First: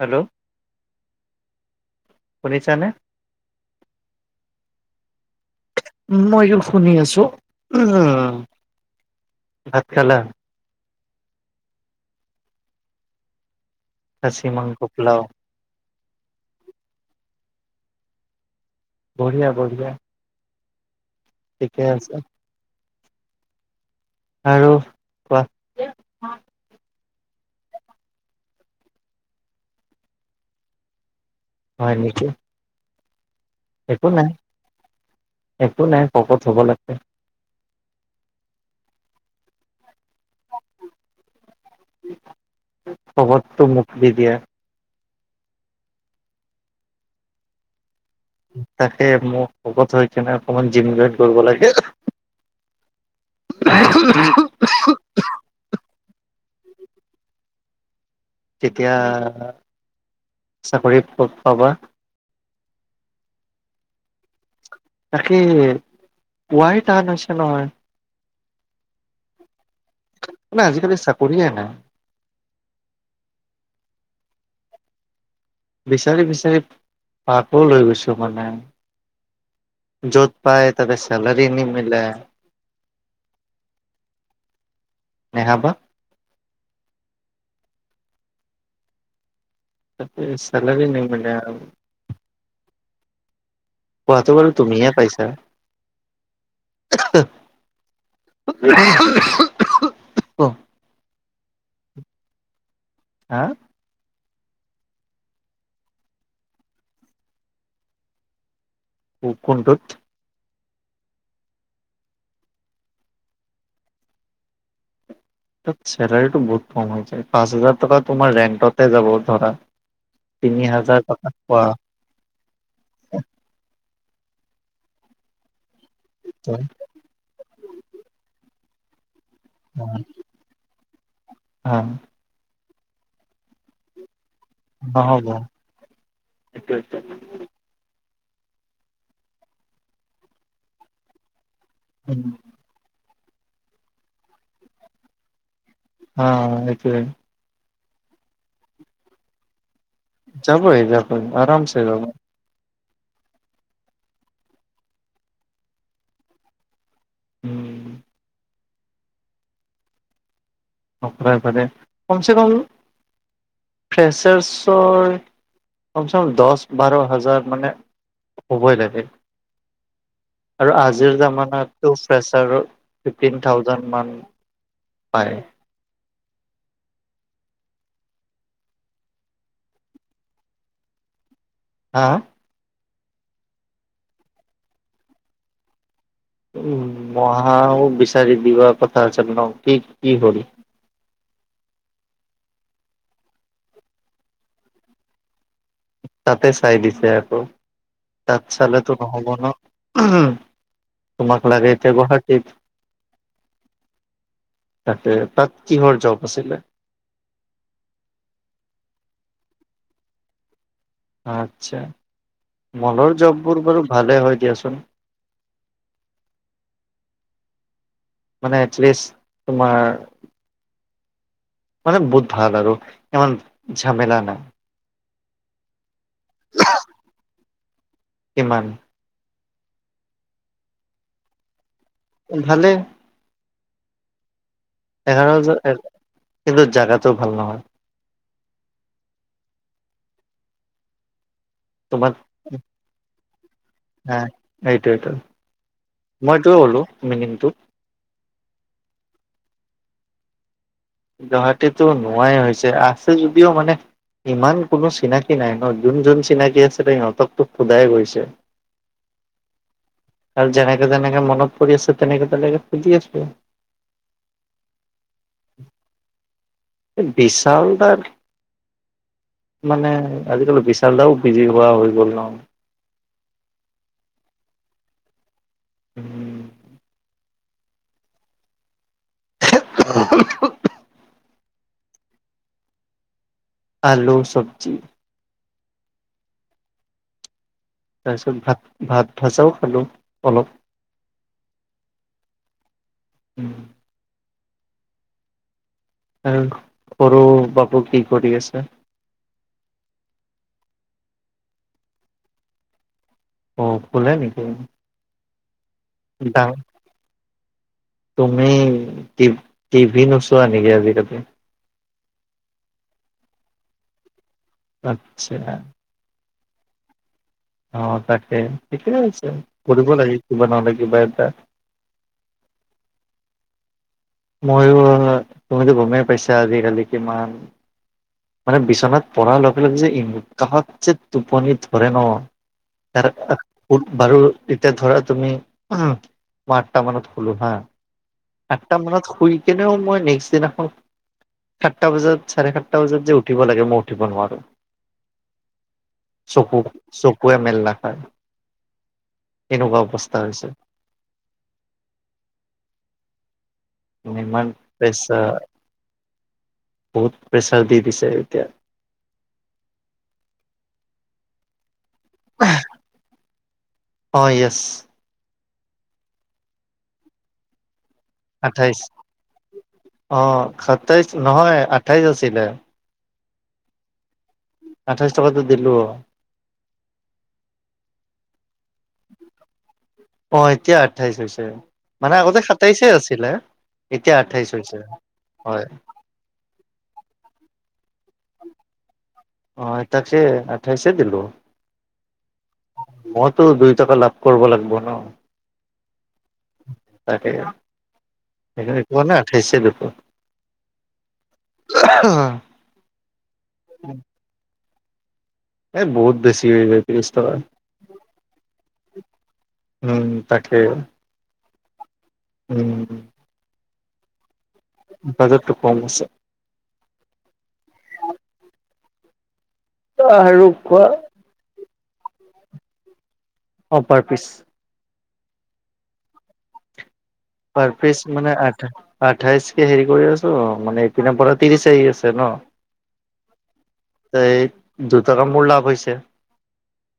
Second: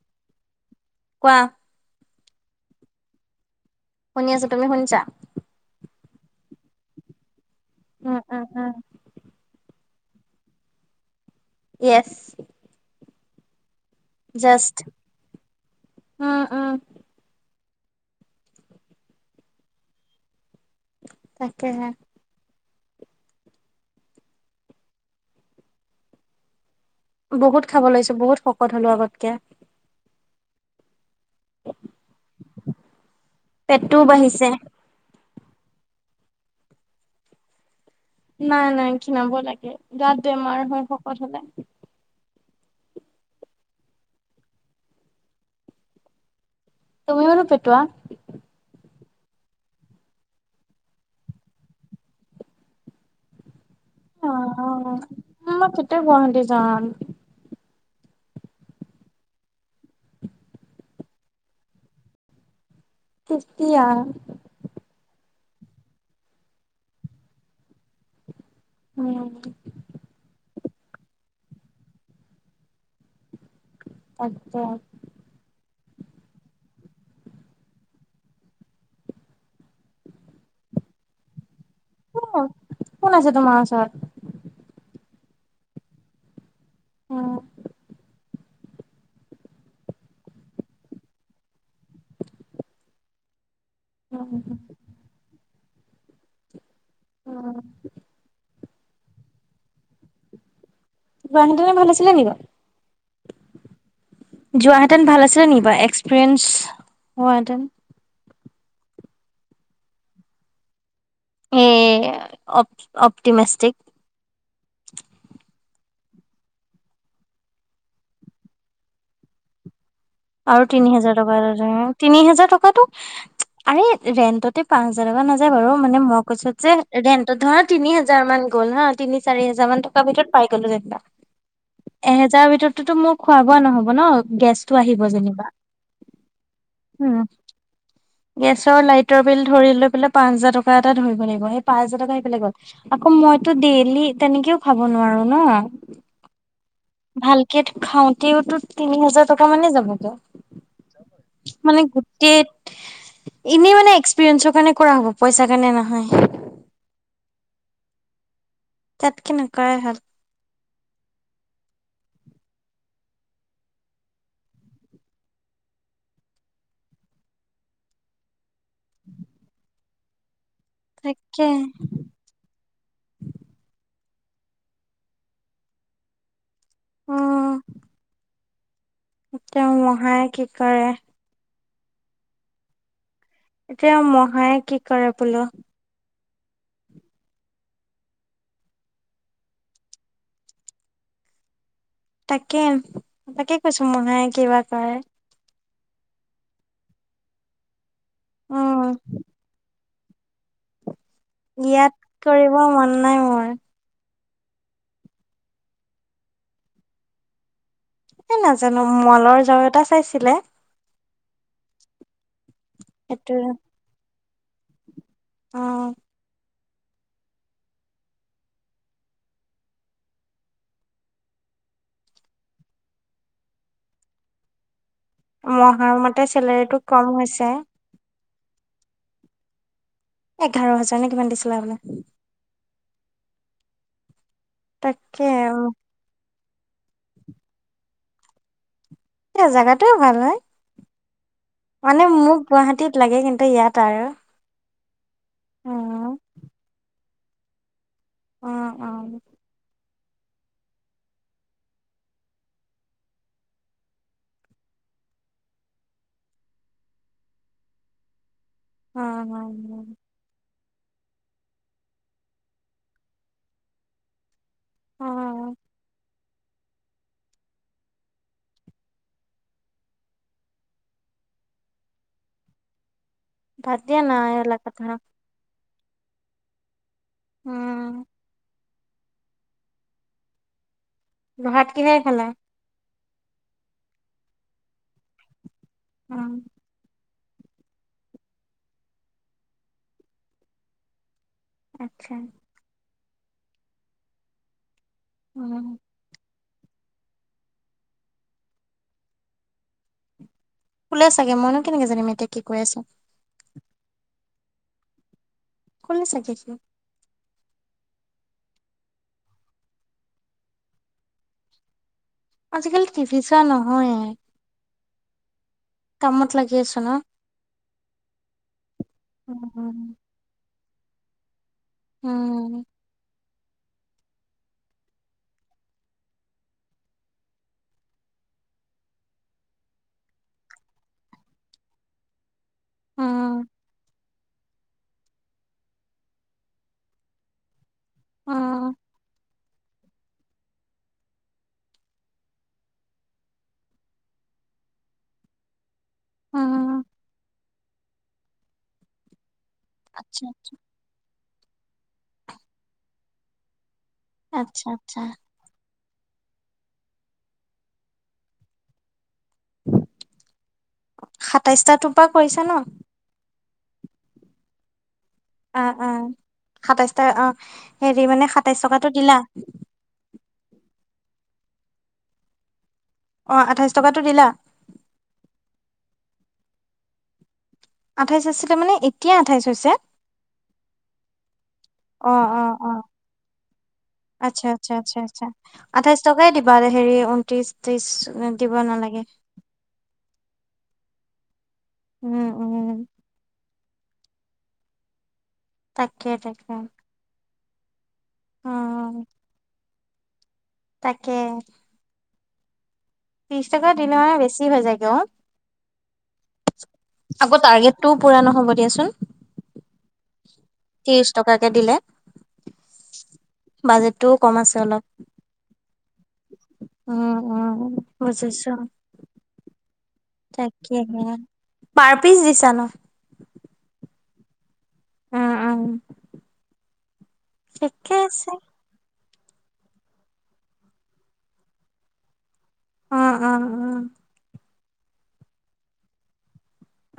Hello কোৱা শুনিছানে? শুনি আছো, তুমি শুনিছা? মই শুনি আছো, উমহ উম উম উম। ভাত খালা? য়েছ খাচী জাষ্ট, মাংস পোলাও উম উম বঢ়িয়া বঢ়িয়া ঠিকে তাকেহে আছে। আৰু কোৱা বহুত খাব লৈছো বহুত শকত হ'লো আগতকে। হয় নেকি। পেটটোও একো নাই বাঢ়িছে। একো নাই শকত হব লাগে। নাই নাই ক্ষিনাব লাগে, গাত বেমাৰ হয় শকত হলে। শকতটো মোক দি দিয়া। তুমিতো পেটোৱা তাকে মোক শকত হৈ কিনে অকমান জিম জৈন কৰিব লাগে। ৰা ৰা [unintelligible] অঁ, মই কেতিয়া গুৱাহাটী যাম। তেতিয়া চাকৰি পাবা। কেতিয়া? তাকে পোৱাইটান হৈছে নহয়। উম। না আজিকালি চাকৰিয়ে নাই। আচ্ছা। বিচাৰি বিচাৰি পাগল হৈ গৈছো মানে। যত পাই তাতে চেলাৰি নিমিলে। ক কোন আছে তোমাৰ ওচৰত? নেহা বা অঁ ত ছেলাৰি নিমিলে। কোৱাটো বাৰু তুমিয়ে পাইছা। [unintelligible] গুৱাহাটীতে ভাল আছিলে নেকি বাৰু হা। যোৱাহেঁতেন ভাল আছিলে নেকি বা এক্সপিৰিয়েঞ্চ হোৱাহেঁতেন কো কোনটোত? এ অপ অপটিমেচষ্টিক চেলাৰিটো বহুত কম হৈছে, পাঁচ হাজাৰ টকা তোমাৰ ৰেণ্টতে যাব ধৰা আৰু তিনি হাজাৰ টকাৰ নোজোৰে তিনি হাজাৰ টকাটো, আৰে ৰেন্টতে পাঁচ হাজাৰ টকা নাযায় বাৰু মানে মই কৈছো যে ৰেন্টত ধৰা তিনি হাজাৰ মান গ'ল হা তিনি চাৰি হেজাৰ মান টকা ভিতৰত পাই গ'লো যেনিবা এহেজাৰ ভিতৰতো মোক খোৱা বোৱা নহ'ব ন গেছটো আহিব নহ'ব। অ যেনিবা, সেইটোৱে উম। গেছৰ লাইটৰ বিল ধৰি লৈ পেলাই পাঁচ হাজাৰ টকা এটা ধৰিব লাগিব সেই পাঁচ হাজাৰ টকা সেইফালে গ'ল আকৌ মইতো ডেইলি তেনেকেও খাব নোৱাৰো ন অ সেইটোৱেই ভালকে খাওঁতেওতো তিনি হাজাৰ টকা মানে যাব। যাবই যাবই আৰামছে মানে যাব। গোটেই এনেই মানে এক্সপিৰিয়েঞ্চৰ কাৰণে কৰা হ'ব পইচা কাৰণে নহয়। উম। তাত কে নকৰাই ভাল। অফ্লাইন পালে, কমছে কম ফ্ৰেচাৰছৰ, কমচে কম দহ -বাৰ হাজাৰ মানে হ'বই লাগে আৰু আজিৰ তাকে জামানাতটো ফ্ৰেচাৰেও ফিফটিন থাউজেণ্ড মান পায় উম। এতিয়া মহায়ে কি কৰে। হা। এতিয়া মহায়ে কি কৰে বোলো। উ মহাও বিচাৰি দিবা কথা আছিল ন, কি কি হল? তাকে, তাকে কৈছো মাহাই কিবা কৰে। তাতে চাই দিছে আকৌ তাত চালেতো উম নহ'ব ন? উমহম তোমাক লাগে ইয়াত এতিয়া গুৱাহাটীত কৰিব মন নাই মোৰ তাকেই, তাত কিহৰ জব আছিলে। এ নাজানো মলৰ জব এটা চাইছিলে। আতচ্ছা মলৰ সেইটো জববোৰ বাৰু ভালে হয় দিয়াচোন। অ। মানে এটলিষ্ট তোমাৰ মানে বহুত ভাল আৰু ইমান ঝামেলা নাই। মহাৰ মতে চেলেৰিটো কম হৈছে। কিমান? এঘাৰ হাজাৰ নে কিমান দিছিলে বোলে। ভালে। তাকে এঘাৰ হাজাৰ কিন্তু জাগাটো ভাল নহয়। এ জাগাতো ভাল হয়। মানে মোক গুৱাহাটীত লাগে কিন্তু ইয়াত আৰু হয় এইটোৱেটো, উম মই এটোৱে কলো মিনিংটো। অহ, অহ। গুৱাহাটীতো নোহোৱাই হৈছে আছে যদিও মানে ইমান কোনো চিনাকি নাই ন, যোন যোন চিনাকি আছে সিহঁতকতো সোধাই গৈছে। হয়, হয়, হয়। আৰু যেনেকে যেনেকে মনত পৰি আছে। তেনেকে তেনেকে সুধি আছো। উম। এই বিশাল তাৰ মানে আজিকালি বিশচালদাও বিজি হোৱা হৈ গ'ল ন? বাদ দিয়া না এইবিলাক কথা। উম। উম। অহ হ উহু। ভাত কিহেৰে খালা? আলু চবজি। উম। তাৰপিছত ভাত ভাত ভজাও খালোঁ অলপ। আচ্ছা। ওম। উ'ম। এই সৰু বাবু কি কৰি আছে? খোলে চাগে মইনো কেনেকে জানিম এতিয়া কি কৈ আছো? অ খোল নেকি? শুলে চাগে সি দাম তুমি টি টিভি নোচোৱা নেকি আজিকালি? আজিকালি টিভি চোৱা নহয়। আচ্ছা। কামত লাগে ছন। অ তাকে ঠিকে আছে, উম কৰিব লাগে কিবা নহলে কিবা এটা। উ'ম। মইয়ো মইয়ো, তুমিতো গমেই পাইছা আজিকালি কিমান মানে বিচনাত পঢ়াৰ লগে লগে যে ই কাহত যে টোপনি ধৰে ন। এইটো এটা উম কত বাৰু। এতিয়া ধৰা তুমি উহুম আঠটা মানত খোলো হা। উম আঠটা মানত শুই কেনেও মই নেক্সট দিনা এখন সাতটা বজাত চাৰে সাত তাৰ পিছত যে উঠিব লাগে মই উঠিব নোৱাৰো। চকু উম চকুৱে মেল নাখায়, এনেকুৱা আচ্ছা অৱস্থা হৈছে। ইমান আচ্ছা আচ্ছা প্ৰেচাৰ বহুত, প্ৰেছাৰ দি দিছে এতিয়া। সাতাইশ টাটোৰ পৰা কৰিছা ন? অঁ য়েছ। অ অ সাতাইছ টকা অ হেৰি মানে সাতাইছ টকাটো দিলা। অঁ সাতাইছ নহয় আঠাইছ আছিলে। অ আঠাইছ টকাটো দিলা? আঠাইশ টকাতো দিলো। আঠাইছ আছিলে মানে এতিয়া আঠাইছ হৈছে। অ এতিয়া আঠাইছ হৈছে, অ মানে আগতে অ অ সাতাইছে আছিলে। এতিয়া আচ্ছা আঠাইছ আচ্ছা হৈছে আচ্ছা আচ্ছা হয়। আঠাইশ টকাই দিবা হেৰি ঊনত্ৰিশ - ত্ৰিশ দিব নালাগে। অহঁ এতিয়াটো আঠাইছে দিলোঁ। উ'ম উ'ম। মইতো দুই টকা লাভ কৰিব লাগিব ন? তাকেই তাকেই। তাকে একোৱা না আঁঠাইশে দুপো। তাকে। ৱা হ। ত্ৰিছ টকা দিনৱে বেছি হৈ যায়গে অঁ। এ বহুত বেছি হৈ যায় ত্ৰিশ টকা আকৌ টাৰ্গেটটো পুৰা নহ'ব দিয়াচোন। উম উ উ তাকে, ত্ৰিশ টকাকে দিলে উম উ উ বাজেটটোও কম আছে অলপ। বাজেটটো কম আছে। উম উ'ম বুজিছো। আৰু কোৱা তাকেহে পাৰ পিচ দিছা ন। অঁ পাৰ পিছ। অ'হ, অ'হ। পাৰ পিচ মানে আঠা আঠাইছকে হেৰি কৰি আছোঁ মানে এইপিনৰ পৰা ত্ৰিছ আহি আছে ন। অঁ অঁ অ অ অ এইত দুটকা মোৰ লাভ হৈছে।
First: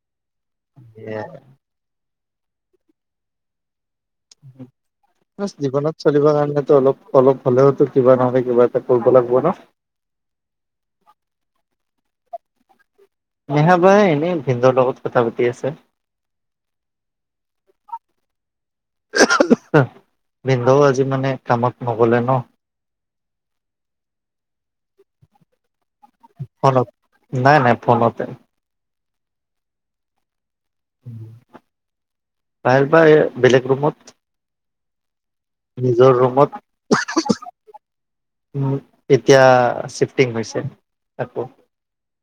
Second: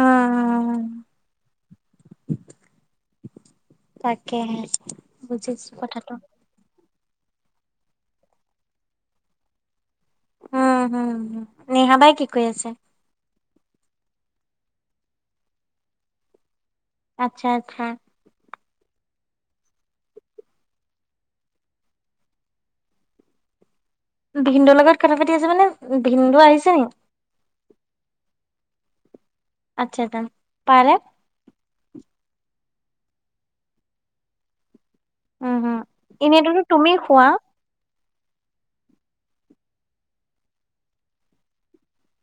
উম এয়াই তাকেহে বচ বুজিছো জীৱনত কথাটো চলিব কাৰণেতো অলপ অলপ হ'লেওতো কিবা নহয় কিবা এটা কৰিব লাগব ন। উম হুম হুম, নেহা বাই কি কৰি আছে? নেহা বাই এনেই ভিনদেউৰ লগত কথা পাতি আছে। আচ্ছা আচ্ছা। এহঃ উহঃ আহ ভিনদেউ আজি মানে কামত নগলে ন। ভিনদেউৰ লগত কথা পাতি আছে মানে ভিনদেউ আহিছে নি। ফোনত নাই নাই ফোনতে। আচ্ছা ডান। তাহলে হু হু চু ভাল পাই এ বেলেগ ৰুমত চুচ উম হম নিজৰ ৰুমত এনেইতোতো তুমি উহঃ খোৱা উহ উম উ এতিয়া শিফ্টিং হৈছে আকৌ।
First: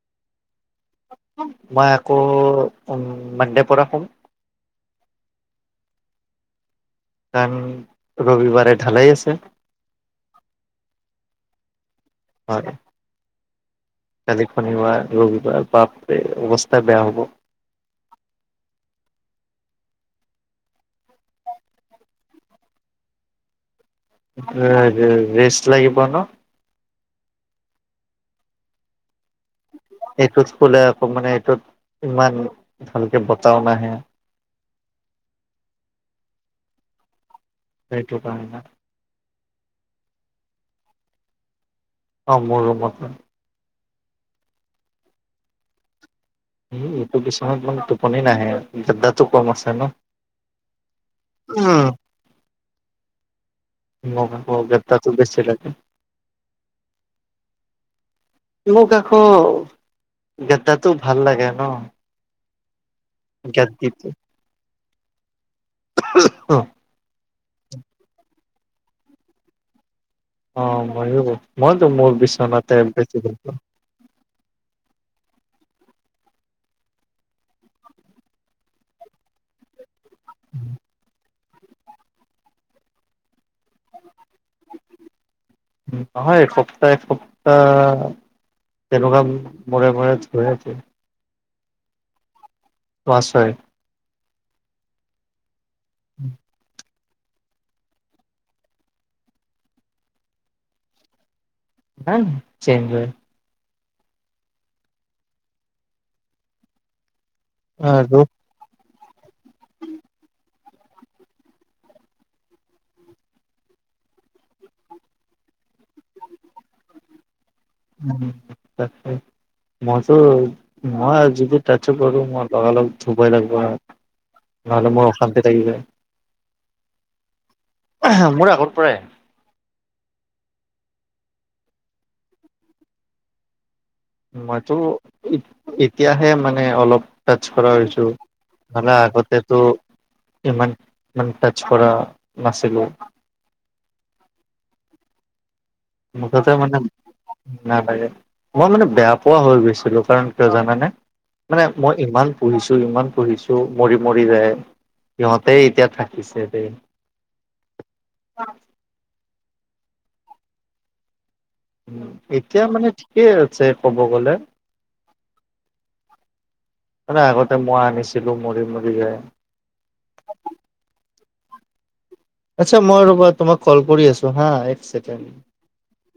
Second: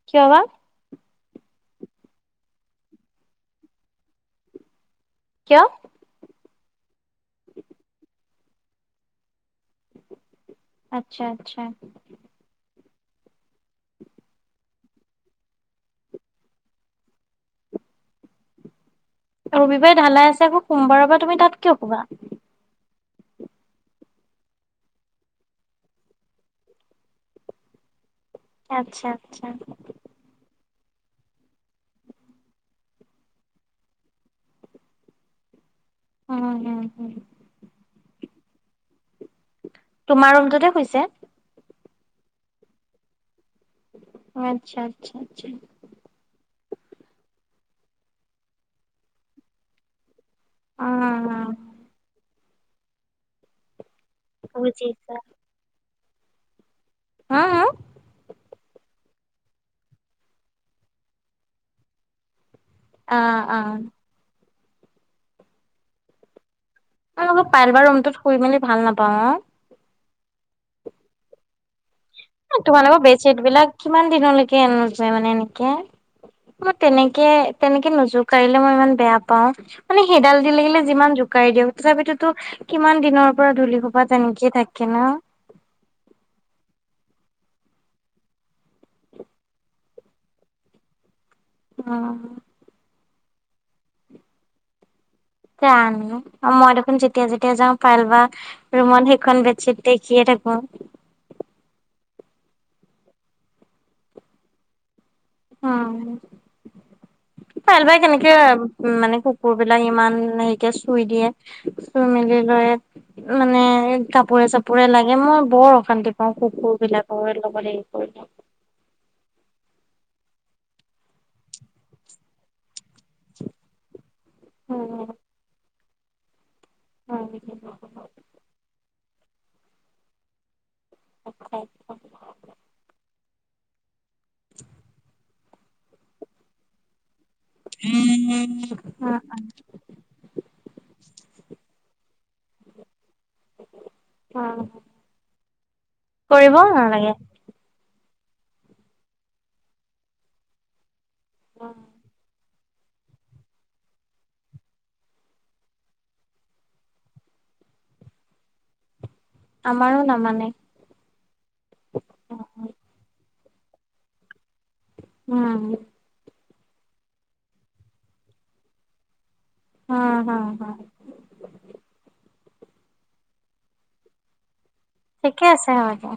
কি কলা? কম নেকি। মই আকৌ উম মানডে পৰা শুম। কিয়? কাৰণ ৰবিবাৰে ঢালাই আছে। আচ্ছা আচ্ছা। হয় দে। টো টু কালি শনিবাৰ ৰবিবাৰ বাপৰে অৱস্থা বেয়া হ'ব। ৰবিবাৰে ঢালাই আছে আকৌ সোমবাৰৰ পৰা তুমি তাত কিয় শুবা? ৰে ৰে ৰেষ্ট লাগিব ন। এ আচ্ছা আচ্ছা। এইটোত কলে আকৌ মানে এইটোত ইমান ভালকে বতাহও নাহে। [unintelligible] সেইটো কাৰণে না তোমাৰ ৰুমটোতে শুইছে। অঁ মোৰ ৰুমত শুম। আচ্ছা আচ্ছা আচ্ছা। এই এইটো বিছনাত মানে টোপনি নাহে আ গাদ্দাটো কম আছে ন। উম উ। নহ'ব ন গেটাকৈ বুজিছো বেছি লাগে। হা আ হ। মোক আকৌ গেটাতটো ভাল লাগে ন। অ অ গাদ্দিটো উহঃ অহ মই লগত পায়েলবাৰ ৰুমতটোত শুই মেলি ভাল নাপাওঁ অ। অ মইয়ো। মইতো মোৰ এ বিচনাতে তোমালোকৰ বেছি ভাল বেডশ্বীট পাওঁ। বিলাক কিমান দিনলৈকে আনা যায় মানে এনেকে। মই তেনেকে তেনেকে নোযোকাৰিলে মই ইমান বেয়া পাও মানে সেইডাল দি লাগিলে যিমান যো- কাই দিয়ক তথাপিতোতো কিমান দিনৰ পৰা ধূলি সোপা তেনেকেই থাকে ন। নহয় এসপ্তাহ এসপ্তাহ তেনকুৱা মৰে মৰে ধুৱে যে। অ অ। তোৱা চৰাই। জানোঁ মই দেখোন যেত- তিয়া যেতিয়া যাওঁ পাইল বা ৰুমত সেইখন বেডশ্বীট দেখিয়ে থাকো। না না চেঞ্জ হয়। অহ পাইল বাই আৰু কেনেকে এ উ মানে কুকুৰ বিলাক ইমান হেৰিকে চুই দিয়ে চুই মেলি লৈ মানে কাপোৰে চাপোৰে লাগে মই বৰ অশান্তি পাও কুকুৰ বিলাক লগত এই উম। তাকেই মইতো মই যেতিয়া টাচো কৰো মই লগালগ ধুবই লাগব হাত নহ'লে মো উম অশান্তি থাকিব যায়। [unintelligible] মোৰ আগৰ পৰাই অখাইত ন মইতো এতিয়াহে মানে অলপ তাচ কৰা হৈছো মানে আগতেতো ইমান ইমান টাচ কৰা নাছিলোঁ। কৰা নাছিল। মুখতে মানেম নালাগে, মই মানে বেয়া পোৱা হৈ গৈছিলোঁ কাৰণ কিয় জানানে? মানে মই ইমান পুহিছো ইমান পুহিছো মৰি মৰি যায় সিহঁতে এতিয়া থাকিছে দে আমাৰো নামানে এতিয়া উম মানে ঠিকে আছে ক'ব গ'লে। উম। মানে আগতে মই আনিছিলোঁ মৰি মৰি যায়। হা হা হা আচ্ছা মই ৰ'বা তোমাক কল কৰি আছো হা একচে- ঠিকে আছে অদা